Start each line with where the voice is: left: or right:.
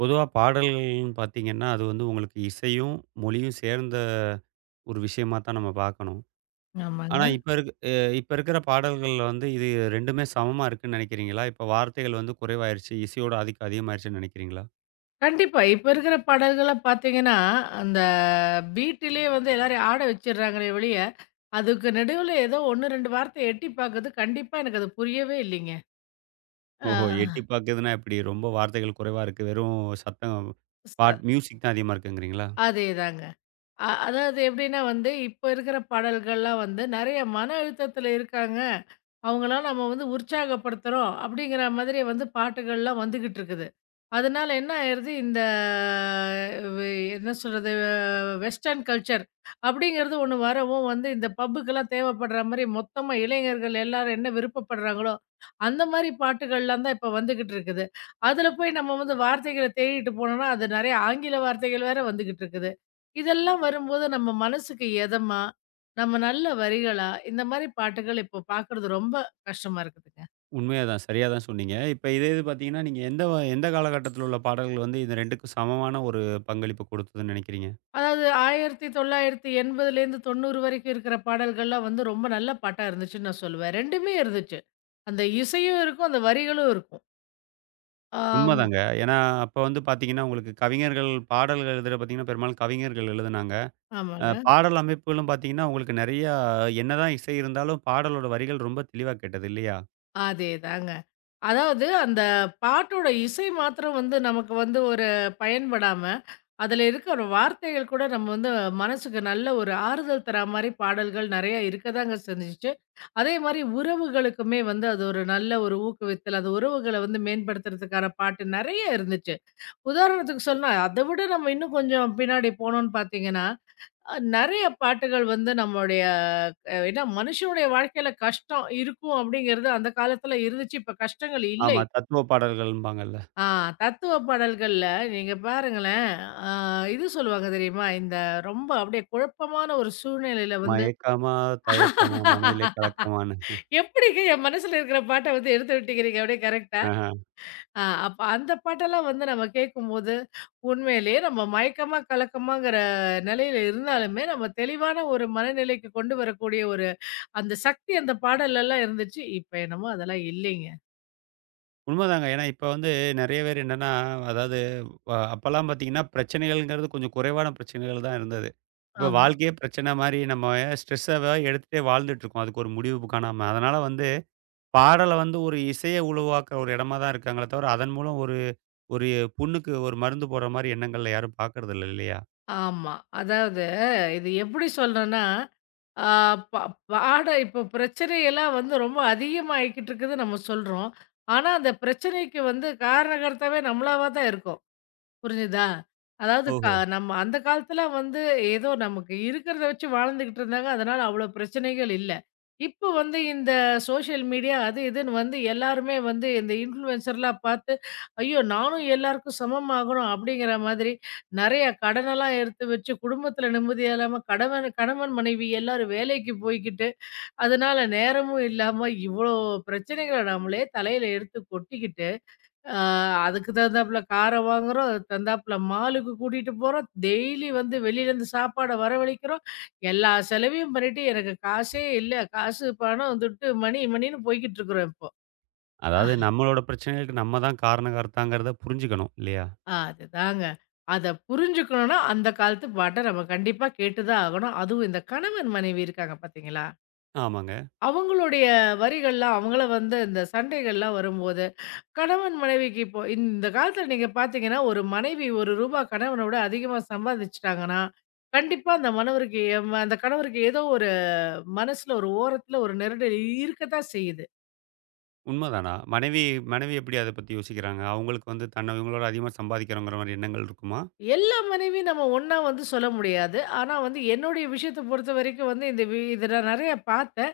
right: பொதுவா பாடல்கள்ன்னு பார்த்தீங்கன்னா, அது வந்து உங்களுக்கு இசையும், மொழியும் சேர்ந்த ஒரு விஷயமா தான் நம்ம பார்க்கணும்.
left: ஆமாங்க.
right: ஆனா இப்ப இருக்கிற பாடல்கள்ல வந்து இது 2மே சமமா இருக்குன்னு நினைக்கிறீங்களா? இப்ப வார்த்தைகள் வந்து குறைவாயிருச்சு, இசையோட ஆதிக்கம் அதிகமாயிருச்சுன்னு நினைக்கிறீங்களா?
left: கண்டிப்பா. இப்ப இருக்கிற பாடல்கள பார்த்தீங்கன்னா, அந்த பீட்டுலயே வந்து எல்லாரையும் ஆட வச்சுடுறாங்களே ஒழிய, அதுக்கு நடுவுல ஏதோ 1, 2 வார்த்தை எட்டி பார்க்குது. கண்டிப்பா எனக்கு அது புரியவே இல்லைங்க.
right: ஓஹோ! எட்டி
left: ஆ.
right: பார்க்குதுன்னா எப்படி? ரொம்ப வார்த்தைகள் குறைவா இருக்கு. வெறும் சத்தம்
left: ச
right: பாட் மியூசிக் தான் அதிகமா இருக்குங்கிறீங்களா?
left: அதேதாங்க. அதாவது எப்படின்னா வந்து, இப்ப இருக்கிற பாடல்கள்லாம் வந்து நெறைய மன அழுத்தத்தில இருக்காங்க. அவங்கலாம் நம்ம வந்து உற்சாகப்படுத்துறோம். அப்படிங்கிற மாதிரி வந்து பாட்டுகள்லாம் வந்துகிட்டு இருக்குது. அதனால என்ன ஆயிருது, இந்த வே என்ன சொல்றது வெஸ்டர்ன் கல்ச்சர் அப்படிங்கிறது ஒண்ணு வரவும் வந்து இந்த பப்புக்கெல்லாம் தேவைப்படுற மாரி மொத்தமா இளைஞர்கள் எல்லாரும் என்ன விருப்பப்படுறாங்களோ, அந்த மாரி பாட்டுகள்லாம் தான் இப்ப வந்துகிட்டு இருக்குது. அதுல போய் நம்ம வந்து வார்த்தைகள தேடிட்டு போனோம்னா, அது நெறைய ஆங்கில வார்த்தைகள் வேற வந்துகிட்டு இருக்குது. இதெல்லாம் வரும்போது நம்ம மனசுக்கு எதமா, நம்ம நல்ல வரிகளா, இந்த மாரி பாட்டுகள் இப்போ பார்க்குறது ரொம்ப கஷ்டமா இருக்குதுங்க.
right: உண்மையா தான். சரியா தான் சொன்னீங்க. இப்ப இதே இது பார்த்தீங்கன்னா, நீங்க எந்த காலகட்டத்தில உள்ள பாடல்கள் வந்து இந்த 2க்கும் சமமான ஒரு பங்களிப்பு கொடுத்ததுன்னு நினைக்கிறீங்க?
left: அதாவது 1980லேருந்து 90 வரைக்கும் இருக்கிற பாடல்கள்லாம் வந்து ரொம்ப நல்ல பாட்டா இருந்துச்சுன்னு நான் சொல்லுவேன். 2மே இருந்துச்சு. அந்த இசையும் இருக்கும், அந்த வரிகளும் இருக்கும். ஆம்.
right: உண்மதாங்க. ஏன்னா, அப்ப வந்து பார்த்தீங்கன்னா, உங்களுக்கு கவிஞர்கள் பாடல்கள் எழுதுற பார்த்தீங்கன்னா, பெரும்பாலும் கவிஞர்கள் எழுதுனாங்க.
left: ஆமாங்க.
right: பாடல் அமைப்புகளும் பார்த்தீங்கன்னா, உங்களுக்கு நெறையா என்னதான் இசை இருந்தாலும், பாடலோட வரிகள் ரொம்ப தெளிவா கேட்டது இல்லையா?
left: அதேதாங்க. அதாவது அந்த பாட்டோட இசை மாத்திரம் வந்து நமக்கு வந்து ஒரு பயன்படாம, அதுல இருக்கிற வார்த்தைகள் கூட நம்ம வந்து மனசுக்கு நல்ல ஒரு ஆறுதல் தரா மாரி பாடல்கள் நெறைய இருக்கதாங்க செஞ்சுச்சு. அதே மாரி உறவுகளுக்குமே வந்து அது ஒரு நல்ல ஒரு ஊக்குவித்தல், அது உறவுகள வந்து மேம்படுத்துறதுக்கான பாட்டு நெறைய இருந்துச்சு. உதாரணத்துக்கு சொன்னா, அத விட நம்ம இன்னும் கொஞ்சம் பின்னாடி போனோம்னு பார்த்தீங்கன்னா, நெறைய பாட்டுகள் வந்து நம்மளுடைய ஏன்னா மனுஷனுடைய வாழ்க்கையில கஷ்டம் இருக்கும் அப்படிங்கிறது அந்த காலத்துல இருந்துச்சு. இப்ப கஷ்டங்கள்
right: ஆமா.
left: இல்லை.
right: தத்துவ பாடல்கள்ம்பாங்கல்ல.
left: ஆ தத்துவ பாடல்கள்ல நீங்க பாருங்களேன், அ இது சொல்லுவாங்க தெரியுமா? இந்த ரொம்ப அப்படியே குழப்பமான ஒரு சூழ்நிலையில வந்து
right: மயக்கமா, தயக்கமா, மனதிலே கலக்கமான்னு.
left: எப்படிங்க என் மனசுல இருக்கிற பாட்ட வந்து எடுத்து விட்டுக்கிறீங்க அப்படியே கரெக்ட்டா?
right: ஆஹா.
left: அப்ப அந்த பாட்டெல்லாம் வந்து நம்ம கேட்கும்போது, உண்மையிலேயே நம்ம மயக்கமா, கலக்கமாங்கிற நிலையில இருந்தாலுமே, நம்ம தெளிவான ஒரு மனநிலைக்கு கொண்டு வரக்கூடிய ஒரு அந்த சக்தி அந்த பாடல்லலாம் இருந்துச்சு. இப்ப என்னமோ அதெல்லாம் இல்லைங்க.
right: உண்மதாங்க. ஏன்னா, இப்ப வந்து நெறைய பேர் என்னன்னா, அதாவது அப்பலாம் பார்த்தீங்கன்னா, பிரச்சனைகள்ங்கிறது கொஞ்சம் குறைவான பிரச்சனைகள் தான் இருந்தது. இப்ப
left: ஆமா.
right: வாழ்க்கையே பிரச்சனை மாரி நம்ம ஸ்ட்ரெஸ்ஸாவே எடுத்துட்டே வாழ்ந்துட்டுருக்கோம். அதுக்கு ஒரு முடிவு காணாம. அதனால வந்து பாடல வந்து ஒரு இசைய உருவாக்குற ஒரு இடமா தான் இருக்காங்களே தவிர, அதன் மூலம் ஒரு ஒரு புண்ணுக்கு ஒரு மருந்து போடுற மாரி எண்ணங்கள்ல யாரும் பார்க்கறதில்ல இல்லையா?
left: ஆமா. அதாவது இது எப்படி சொல்றேன்னா, ஆ ப பாட இப்ப பிரச்சனையெல்லாம் வந்து ரொம்ப அதிகமாயிக்கிட்டு இருக்குதுன்னு நம்ம சொல்றோம். ஆனா, அந்த பிரச்சனைக்கு வந்து காரணகர்த்தாவே நம்மளாவா தான் இருக்கோம். புரிஞ்சுதா? அதாவது
right: ஓஹோ!
left: நம்ம அந்த காலத்துல வந்து ஏதோ நமக்கு இருக்கிறத வச்சு வாழ்ந்துகிட்டு இருந்தாங்க. அதனால அவ்வளோ பிரச்சனைகள் இல்ல. இப்போ வந்து இந்த சோஷியல் மீடியா அது இதுன்னு வந்து எல்லாருமே வந்து இந்த இன்ஃப்ளூயன்சர்லாம் பார்த்து, ஐயோ! நானும் எல்லாருக்கும் சமமாகணும் அப்படிங்கிற மாதிரி நெறைய கடனெல்லாம் எடுத்து வச்சு குடும்பத்துல நிம்மதியா இல்லாம கணவன் கணவன் மனைவி எல்லாரும் வேலைக்கு போய்க்கிட்டு, அதனால நேரமும் இல்லாம இவ்வளோ பிரச்சனைகள நம்மளே தலையில எடுத்து கொட்டிக்கிட்டு ஆ அதுக்கு தகுந்தாப்புல கார வாங்குறோம். அதுக்கு தகுந்தாப்புல மாலுக்கு கூட்டிட்டு போறோம். டெய்லி வந்து வெளியிலேருந்து சாப்பாட வரவழைக்கிறோம். எல்லா செலவையும் பண்ணிட்டு எனக்கு காசே இல்ல. காசு, பணம், துட்டு, மணி மணின்னு போய்க்கிட்டு இருக்கிறோம் இப்போ.
right: அதாவது
left: ஆஹ்.
right: நம்மளோட பிரச்சனைகளுக்கு நம்ம தான் காரணகர்த்தாங்கிறத புரிஞ்சுக்கணும் இல்லையா?
left: அதுதாங்க. அத புரிஞ்சுக்கணும்னா அந்த காலத்து பாட்ட நம்ம கண்டிப்பா கேட்டு தான் ஆகணும். அதுவும் இந்த கணவன், மனைவி இருக்காங்க பார்த்தீங்களா?
right: ஆமாங்க.
left: அவங்களுடைய வரிகள்லாம் அவங்கள வந்து இந்த சண்டைகள்லாம் வரும்போது கணவன் மனைவிக்கு இப்போ இந்த காலத்துல நீங்க பார்த்தீங்கன்னா, ஒரு மனைவி ரூ. 1 கணவனோட அதிகமா சம்பாதிச்சுட்டாங்கன்னா, கண்டிப்பா அந்த மணவருக்கு எம் அந்த கணவருக்கு ஏதோ ஒரு மனசுல ஒரு ஓரத்துல ஒரு நெருடல் இருக்கத்தான் செய்யுது.
right: உண்மதானா? மனைவி மனைவி எப்படி அத பத்தி யோசிக்கிறாங்க? அவங்களுக்கு வந்து தன்ன இவங்களோட அதிகமா சம்பாதிக்கிறோங்கிற மாரி எண்ணங்கள் இருக்குமா?
left: எல்லா மனைவியும் நம்ம ஒண்ணா வந்து சொல்ல முடியாது. ஆனா வந்து என்னுடைய விஷயத்த பொறுத்த வரைக்கும் வந்து இந்த இத நான் நெறைய பார்த்தேன்.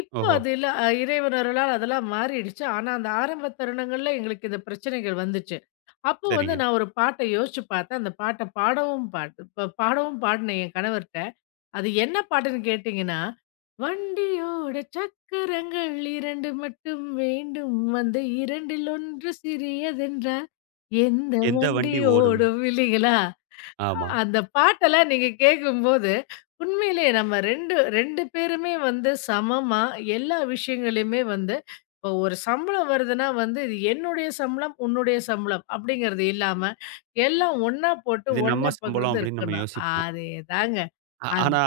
left: இப்போ
right: ஓஹோ!
left: அது இல்ல இறைவன் அருளால் அதெல்லாம் மாறிடுச்சு. ஆனா அந்த ஆரம்ப தருணங்கள்ல எங்களுக்கு இந்த பிரச்சனைகள் வந்துச்சு. அப்போ வந்து
right: சரிங்க.
left: நான் ஒரு பாட்ட யோசிச்சு பார்த்தேன். அந்த பாட்ட பாடவும் பாட் ப பாடவும் பாடுனேன் என் கணவர்ட்ட. அது என்ன பாட்டுன்னு கேட்டீங்கன்னா, "வண்டியோட சக்கரங்கள் 2 மட்டும் வேண்டும். அந்த 2ல் 1 சிறியதென்றால் எந்த
right: எந்த
left: வண்டி
right: வண்டி ஓடும்?
left: ஓடும்" இல்லீங்களா?
right: ஆமா.
left: அந்த பாட்டெல்லாம் நீங்க கேட்கும்போது, உண்மையிலே நம்ம 2 பேருமே வந்து சமமா எல்லா விஷயங்களையுமே வந்து இப்போ ஒரு சம்பளம் வருதுன்னா வந்து, இது என்னுடைய சம்பளம், உன்னுடைய சம்பளம் அப்படிங்கிறது இல்லாம, எல்லாம் ஒண்ணா போட்டு
right: இது நம்ம
left: ஒண்ணா
right: சம்பளம்
left: பகிர்ந்து
right: அப்படின்னு நம்ம
left: இருக்கணும்.
right: யோசிப்போம்.
left: அதேதாங்க. அந்
right: ஆனா,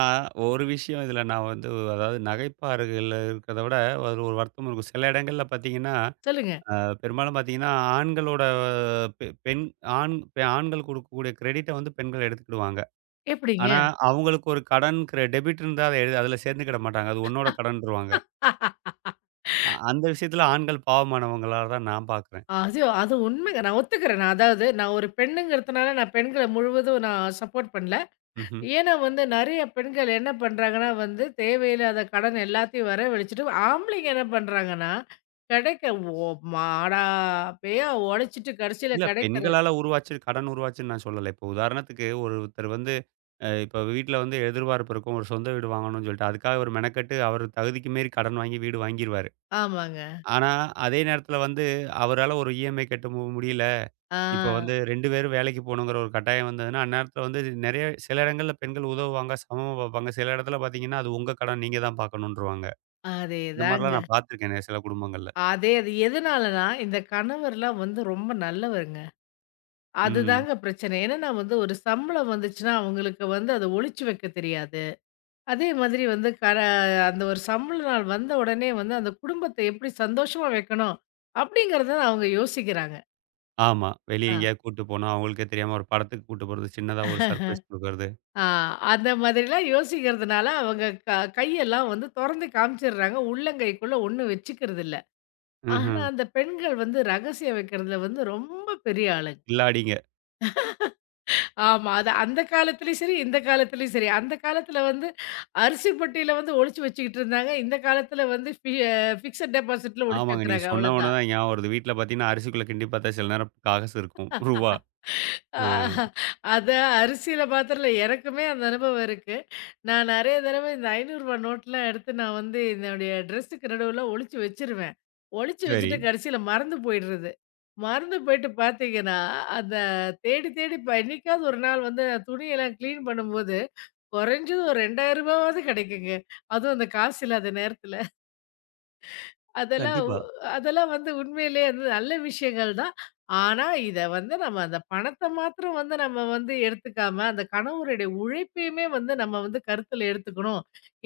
right: ஒரு விஷயம் இதில நான் வந்து அதாவது நகைப்பாறுகள்ல இருக்கிறத விட, அதில ஒரு வருத்தமும் இருக்கும். சில இடங்கள்ல பார்த்தீங்கன்னா,
left: சொல்லுங்க.
right: அ பெரும்பாலும் பார்த்தீங்கன்னா, ஆண்களோட பெ பெண் ஆண் பெ- ஆண்கள் குடுக்கக்கூடிய கிரெடிட்ட வந்து பெண்கள் எடுத்துக்கிடுவாங்க.
left: எப்படிங்க?
right: ஆனா, அவங்களுக்கு ஒரு கடன் டெபிட் இருந்தா அத எழு அதில சேர்ந்துக்கிட மாட்டாங்க. அது உன்னோட கடன்ருவாங்க. அந்த விஷயத்தில ஆண்கள் பாவமானவங்களா தான் நான் பார்க்குறேன்.
left: அது அது உண்மைங்க. நான் ஒத்துக்கிறேன். நான் அதாவது நான் ஒரு பெண்ணுங்கிறதுனால நான் பெண்கள முழுவதும் நான் சப்போர்ட் பண்ணல.
right: ம்ஹ்ம்.
left: ஏன்னா வந்து நெறைய பெண்கள் என்ன பண்றாங்கன்னா வந்து, தேவையில்லாத கடன் எல்லாத்தையும் வரவழிச்சுட்டு, ஆம்பளைங்க என்ன பண்றாங்கன்னா, கிடைக்க ஓ மாடா பேயா உழைச்சிட்டு கடைசியில
right: இல்ல
left: கிடைக்கிறது
right: பெண்களால உருவாச்சு கடன் உருவாச்சுன்னு நான் சொல்லல. இப்போ உதாரணத்துக்கு ஒருத்தர் வந்து இப்போ வீட்ல வந்து எதிர்பார்ப்பு இருக்கும். ஒரு சொந்த வீடு வாங்கணும்னு சொல்லிட்டு, அதுக்காக அவர் மெனக்கெட்டு அவர் தகுதிக்கு மீறி கடன் வாங்கி வீடு வாங்கிருவாரு.
left: ஆமாங்க.
right: ஆனா, அதே நேரத்தில வந்து அவரால ஒரு இஎம்ஐ கட்ட முடியல.
left: ஆ
right: இப்போ வந்து 2 பேரும் வேலைக்கு போகணுங்கிற ஒரு கட்டாயம் வந்ததுன்னா, அந்நேரத்தில வந்து நெறைய சில இடங்கள்ல பெண்கள் உதவுவாங்க, சமமா பார்ப்பாங்க. சில இடத்துல பார்த்தீங்கன்னா, அது உங்க கடன் நீங்க தான் பார்க்கணுன்ருவாங்க. இந்த மாரிலாம்
left: அதேதாங்க.
right: நான் பார்த்துருக்கேன் சில குடும்பங்கள்ல.
left: அதே அது எதனாலனா, இந்த கணவர்லாம் வந்து ரொம்ப நல்லவருங்க.
right: ம்.
left: அதுதாங்க பிரச்சனை. என்னன்னா வந்து ஒரு சம்பளம் வந்துச்சுன்னா, அவங்களுக்கு வந்து அத ஒளிச்சு வைக்க தெரியாது. அதே மாதிரி வந்து அந்த ஒரு சம்பள நாள் வந்த உடனே வந்து, அந்த குடும்பத்த எப்படி சந்தோஷமா வைக்கணும்? அப்படிங்கிறத அவங்க யோசிக்கிறாங்க.
right: ஆமா. வெளிய
left: ஆ.
right: எங்கேயாவது கூட்டு போனா, அவங்களுக்கே தெரியாம ஒரு படத்துக்கு கூட்டு போறது, சின்னதா ஒரு சர்ப்ரைஸ் குடுக்குறது.
left: ஆ அந்த மாதிரிலாம் யோசிக்கிறதுனால, அவங்க கையெல்லாம் வந்து தொறந்து காமிச்சிடுறாங்க. உள்ளங்கைக்குள்ள ஒண்ணும் வச்சுக்கிறதில்ல. ஆனா,
right: ம்ஹ்ம்.
left: அந்த பெண்கள் வந்து ரகசியம் வைக்கிறதுல வந்து ரொம்ப பெரிய ஆளுங்க.
right: கில்லாடிங்க.
left: ஆமா. அது அந்த காலத்திலயும் சரி, இந்த காலத்திலயும் சரி. அந்த காலத்தில வந்து அரிசி பெட்டியில வந்து ஒளிச்சு வச்சுக்கிட்டு இருந்தாங்க. இந்த காலத்தில வந்து ஃபிக்ஸட் டெபாசிட்ல ஒளிச்சு
right: ஆமாங்க. நீங்க
left: வைக்கிறாங்க.
right: சொன்ன உடனே
left: அவ்வளோதான்.
right: தான் ஞாபகம் வருது. வீட்ல பார்த்தீங்கன்னா, அரிசிக்குள்ள கிண்டி பார்த்தா சில நேரம் காகஸ் இருக்கும். ரூவா.
left: ஆ,
right: ஆ
left: அதான் அரிசியில பாத்திரல எனக்குமே அந்த அனுபவம் இருக்கு. நான் நெறைய தடவ இந்த ரூ. 500 நோட்லாம் எடுத்து நான் வந்து என்னுடைய ட்ரெஸ்ஸுக்கு நடுவுல ஒளிச்சு வச்சுருவேன். ஒளிச்சு
right: சரி.
left: வச்சுட்டு கடைசியில மறந்து போயிடுறது. மறந்து போயிட்டு பாத்தீங்கன்னா, அந்த தேடி தேடி இப்ப என்னைக்காவது ஒரு நாள் வந்து நான் துணியெல்லாம் கிளீன் பண்ணும்போது, குறைஞ்சது ஒரு ரூ. 2000 வாவது கிடைக்குங்க. அதுவும் அந்த காசு இல்லாத நேரத்துல. அதெல்லாம் உ
right: கண்டிப்பா.
left: அதெல்லாம் வந்து உண்மையிலேயே அது நல்ல விஷயங்கள் தான். ஆனா, இத வந்து நம்ம அந்த பணத்த மாத்திரம் வந்து நம்ம வந்து எடுத்துக்காம, அந்த கணவருடைய உழைப்பையுமே வந்து நம்ம வந்து கருத்துல எடுத்துக்கணும்.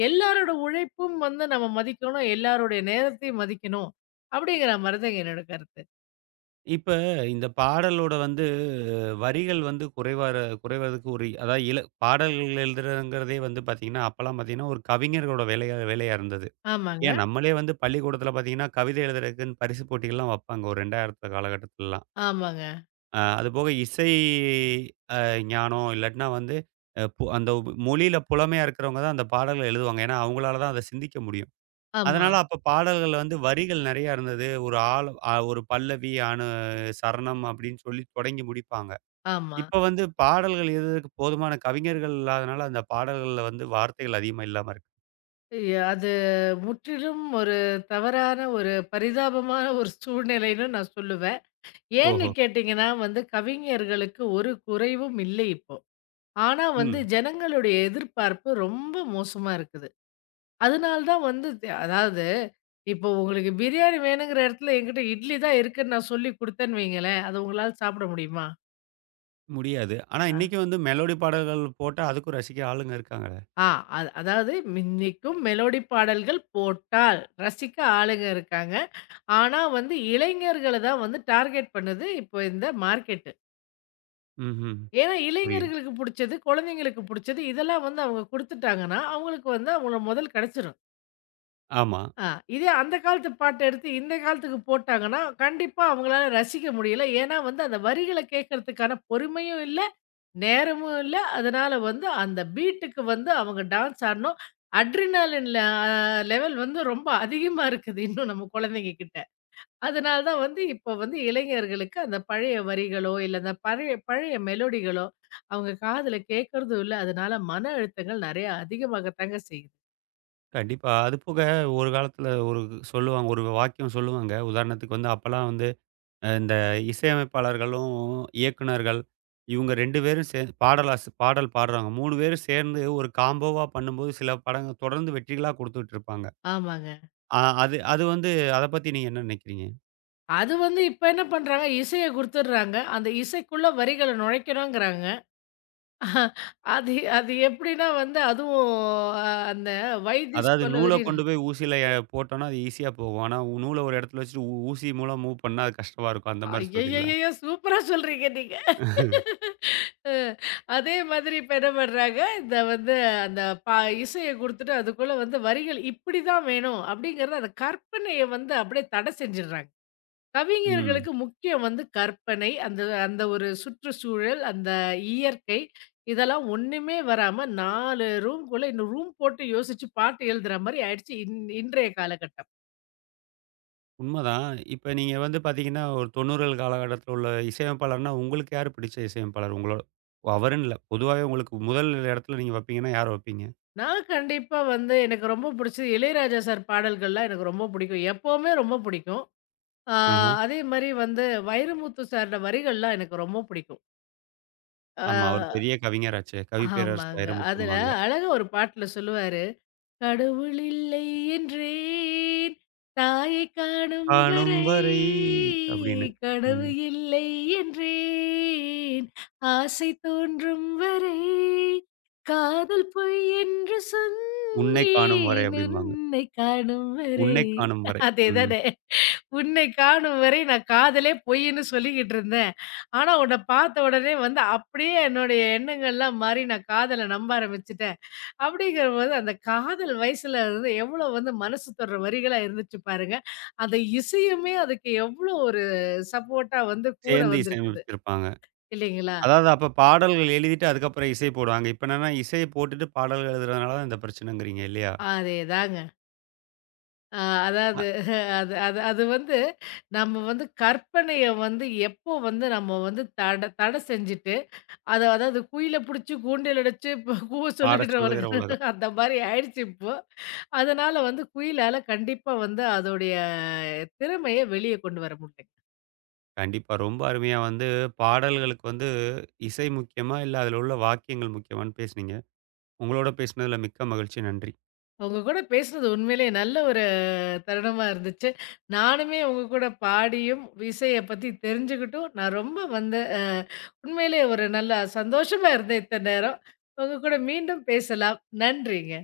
left: எல்லாரோட உழைப்பும் வந்து நம்ம மதிக்கணும். எல்லாருடைய நேரத்தையும் மதிக்கணும். அப்படிங்கிற மாரி தான் என்னோட கருத்து.
right: இப்ப இந்த பாடலோட வந்து வரிகள் வந்து குறைவதற்கு ஒரு அதாவது இல பாடல்கள் எழுதுறதுங்கிறதே வந்து பார்த்தீங்கன்னா, அப்பலாம் பார்த்தீங்கன்னா, ஒரு கவிஞர்களோட வேலையா வேலையா இருந்தது.
left: ஆமாங்க,
right: ஏன் நம்மளே வந்து பள்ளிக்கூடத்தில பார்த்தீங்கன்னா, கவிதை எழுதுறதுக்குன்னு பரிசு போட்டிகள்லாம் வப்பாங்க. ஒரு 2000 காலகட்டத்திலலாம்.
left: ஆமாங்க.
right: அதுபோக இசை அ ஞானம் இல்லாட்டினா வந்து அ பு அந்த மொழியில புலமையா இருக்கிறவங்க தான் அந்த பாடல்கள எழுதுவாங்க. ஏன்னா, அவங்களால தான் அத சிந்திக்க முடியும்.
left: ஆமா,
right: அதனால அப்ப பாடல்கள்ல வந்து வரிகள் நெறையா இருந்தது. ஒரு ஆள் அ ஒரு பல்லவி, அணு சரணம் அப்படின்னு சொல்லி தொடங்கி முடிப்பாங்க.
left: ஆமா.
right: இப்ப வந்து பாடல்கள் எழுதுறதுக்கு போதுமான கவிஞர்கள் இல்லாதனால, அந்த பாடல்கள்ல வந்து வார்த்தைகள் அதிகமா இல்லாம இருக்கு.
left: அது முற்றிலும் ஒரு தவறான ஒரு பரிதாபமான ஒரு சூழ்நிலைன்னு நான் சொல்லுவேன். ஏன்னு
right: ஓஹோ!
left: கேட்டீங்கன்னா வந்து கவிஞர்களுக்கு ஒரு குறைவும் இல்லை இப்போ. ஆனா வந்து
right: ம்.
left: ஜனங்களுடைய எதிர்பார்ப்பு ரொம்ப மோசமா இருக்குது. அதனால தான் வந்து அதாவது இப்போ உங்களுக்கு பிரியாணி வேணுங்கிற இடத்துல என்கிட்ட இட்லி தான் இருக்குன்னு நான் சொல்லி குடுத்தேன்னு வைங்களேன், அது உங்களால சாப்பிட முடியுமா?
right: முடியாது. ஆனா,
left: ஆ.
right: இன்னைக்கு வந்து மெலோடி பாடல்கள் போட்டா, அதுக்கும் ரசிக்க ஆளுங்க இருக்காங்களே.
left: ஆ அது அதாவது இன்னைக்கும் மெலோடி பாடல்கள் போட்டால் ரசிக்க ஆளுங்க இருக்காங்க. ஆனா வந்து இளைஞர்கள தான் வந்து டார்கெட் பண்ணுது இப்போ இந்த மார்க்கெட்டு.
right: ம்ஹ்ம்.
left: ஏன்னா
right: புரியுது.
left: இளைஞர்களுக்கு புடிச்சது, குழந்தைங்களுக்கு புடிச்சது, இதெல்லாம் வந்து அவங்க குடுத்துட்டாங்கன்னா, அவங்களுக்கு வந்து அவங்கள முதல் கிடைச்சிரும்.
right: ஆமா.
left: ஆ இதே அந்த காலத்து பாட்ட எடுத்து இந்த காலத்துக்கு போட்டாங்கன்னா, கண்டிப்பா அவங்களால ரசிக்க முடியல. ஏன்னா வந்து அந்த வரிகள கேட்கறதுக்கான பொறுமையும் இல்ல, நேரமும் இல்ல. அதனால வந்து அந்த பீட்டுக்கு வந்து அவங்க டான்ஸ் ஆடணும். அட்ரினாலின் லெவல் வந்து ரொம்ப அதிகமா இருக்குது இன்னும் நம்ம குழந்தைங்க கிட்ட. அதனால தான் வந்து இப்ப வந்து இளைஞர்களுக்கு அந்த பழைய வரிகளோ, இல்ல அந்த பழைய பழைய மெலோடிகளோ அவங்க காதுல கேட்கறதும் இல்ல. அதனால மன அழுத்தங்கள் நெறைய அதிகமாகத்தாங்க செய்யுது.
right: கண்டிப்பா. அதுபோக ஒரு காலத்துல ஒரு சொல்லுவாங்க. ஒரு வாக்கியம் சொல்லுவாங்க. உதாரணத்துக்கு வந்து அப்பலாம் வந்து இந்த இசையமைப்பாளர்களும், இயக்குனர்கள் இவங்க 2 பேரும் சே பாடலாஸ் பாடல் பாடுறாங்க. 3 பேரும் சேர்ந்து ஒரு காம்போவா பண்ணும்போது சில படங்கள் தொடர்ந்து வெற்றிகளா குடுத்துட்டு இருப்பாங்க.
left: ஆமாங்க.
right: அ அது அது வந்து அத பத்தி நீங்க என்ன நினைக்கிறீங்க?
left: அது வந்து இப்ப என்ன பண்றாங்க, இசைய குடுத்துடுறாங்க. அந்த இசைக்குள்ள வரிகள நுழைக்கணுங்கிறாங்க. அது அது எப்படின்னா வந்து அதுவும் அந்த வைத்தி
right: அதாவது நூல
left: கொலவெறி
right: கொண்டு போய் ஊசியில போட்டோம்னா அது ஈஸியா போகும். ஆனா நூல ஒரு இடத்துல வச்சுட்டு ஊசி மூலம் மூவ் பண்ணா அது கஷ்டமா இருக்கும். அந்த மாரி சொல்றீங்களா?
left: ஐயய்யய்யோ! சூப்பரா சொல்றீங்க நீங்க. அ அதே மாதிரி இப்ப என்ன பண்றாங்க, இந்த வந்து அந்த பா இசைய குடுத்துட்டு அதுக்குள்ள வந்து வரிகள் இப்படிதான் வேணும் அப்படிங்கிறத அந்த கற்பனைய வந்து அப்படியே தடை செஞ்சுடுறாங்க.
right: ம்.
left: கவிஞர்களுக்கு முக்கியம் வந்து கற்பனை, அந்த அந்த ஒரு சுற்றுச்சூழல், அந்த இயற்கை இதெல்லாம் ஒண்ணுமே வராம 4 ரூம்க்குள்ள இன்னும் ரூம் போட்டு யோசிச்சு பாட்டு எழுதுற மாரி ஆயிடுச்சு இன்றைய காலகட்டம்.
right: உண்மதான். இப்ப நீங்க வந்து பார்த்தீங்கன்னா, ஒரு 90கள் காலகட்டத்தில உள்ள இசையமைப்பாளர்னா, உங்களுக்கு யாரு பிடிச்ச இசையமைப்பாளர்? உங்களோட ஓ, அவருன்னு இல்ல. பொதுவாவே உங்களுக்கு முதல் இடத்துல நீங்க வைப்பீங்கன்னா, யார வைப்பீங்க?
left: நான் கண்டிப்பா வந்து எனக்கு ரொம்ப பிடிச்சது இளையராஜா சார் பாடல்கள்லாம் எனக்கு ரொம்ப பிடிக்கும். எப்பவுமே ரொம்ப பிடிக்கும். ஆ
right: ஆஹ.
left: அதே மாரி வந்து வைரமுத்து சாரோட வரிகள்லாம் எனக்கு ரொம்ப பிடிக்கும். ஆ
right: ஆமா. அவர் பெரிய கவிஞராச்சே. கவி பேரரசு
left: ஆமாங்க. அதுல
right: வைரமுத்தும்பாங்க.
left: அழகா ஒரு பாட்டுல சொல்லுவாரு. கடவுள் இல்லை என்றேன் தாயை காணும்
right: "காணும்
left: வரை
right: வரை" அப்படின்னு. ம்.
left: கனவு இல்லை என்றேன் ஆசை தோன்றும் வரை காதல் பொய் என்று
right: "உன்னை காணும் வரை"
left: சொன்னேன்
right: அப்படிம்பாங்க.
left: உன்னை காணும் வரை
right: "உன்னை காணும் வரை." ம்.
left: அதேதானே உன்னை காணும் வரை நான் காதலே பொய்ன்னு சொல்லிக்கிட்டு இருந்தேன். ஆனா, உன்ன பார்த்த உடனே வந்து அப்படியே என்னுடைய எண்ணங்கள்லாம் மாறி நான் காதல நம்ப ஆரம்பிச்சுட்டேன்." அப்படிங்கிறபோது அந்த காதல் வயசுல வந்து எவ்வளோ வந்து மனசு தொடுற வரிகளா இருந்துச்சு பாருங்க. அந்த இசையுமே அதுக்கு எவ்வளோ ஒரு சப்போர்ட்டா வந்து கூட
right: சேர்ந்து
left: வந்திருக்குது.
right: இசையமைச்சிருப்பாங்க.
left: இல்லைங்களா?
right: அதாவது அப்ப பாடல்கள் எழுதிட்டு அதுக்கப்புறம் இசை போடுவாங்க. இப்ப என்னன்னா, இசைய போட்டுட்டு பாடல்கள் எழுதுறதுனால தான் இந்த பிரச்சனைங்கிறீங்க இல்லையா?
left: அதேதாங்க. அ
right: அ
left: அதாவது அது அது அது வந்து நம்ம வந்து கற்பனைய வந்து எப்போ வந்து நம்ம வந்து தடை செஞ்சுட்டு, அத அதாவது குயில புடிச்சு கூண்டில் அடைச்சு இப்ப கூவ
right: பாடச் சொல்லுகிற
left: சொல்லிக்கிட்டுறவளுக்கு
right: உலகம்.
left: அந்த மாரி ஆயிடுச்சு இப்போ. அதனால வந்து குயிலால கண்டிப்பா வந்து அதோடைய திறமைய வெளிய கொண்டு வர முடியல.
right: கண்டிப்பா. ரொம்ப அருமையா வந்து பாடல்களுக்கு வந்து இசை முக்கியமா? இல்ல அதில உள்ள வாக்கியங்கள் முக்கியமான்னு பேசுனீங்க. உங்களோட பேசினதில மிக்க மகிழ்ச்சி. நன்றி.
left: உங்க கூட பேசுனது உண்மையிலேயே நல்ல ஒரு தருணமா இருந்துச்சு. நானுமே உங்க கூட பாடியும், இசைய பத்தி தெரிஞ்சுக்கிட்டும், நான் ரொம்ப வந்து உண்மையிலேயே ஒரு நல்லா சந்தோஷமா இருந்தேன் இத்தன நேரம். உங்க கூட மீண்டும் பேசலாம். நன்றிங்க.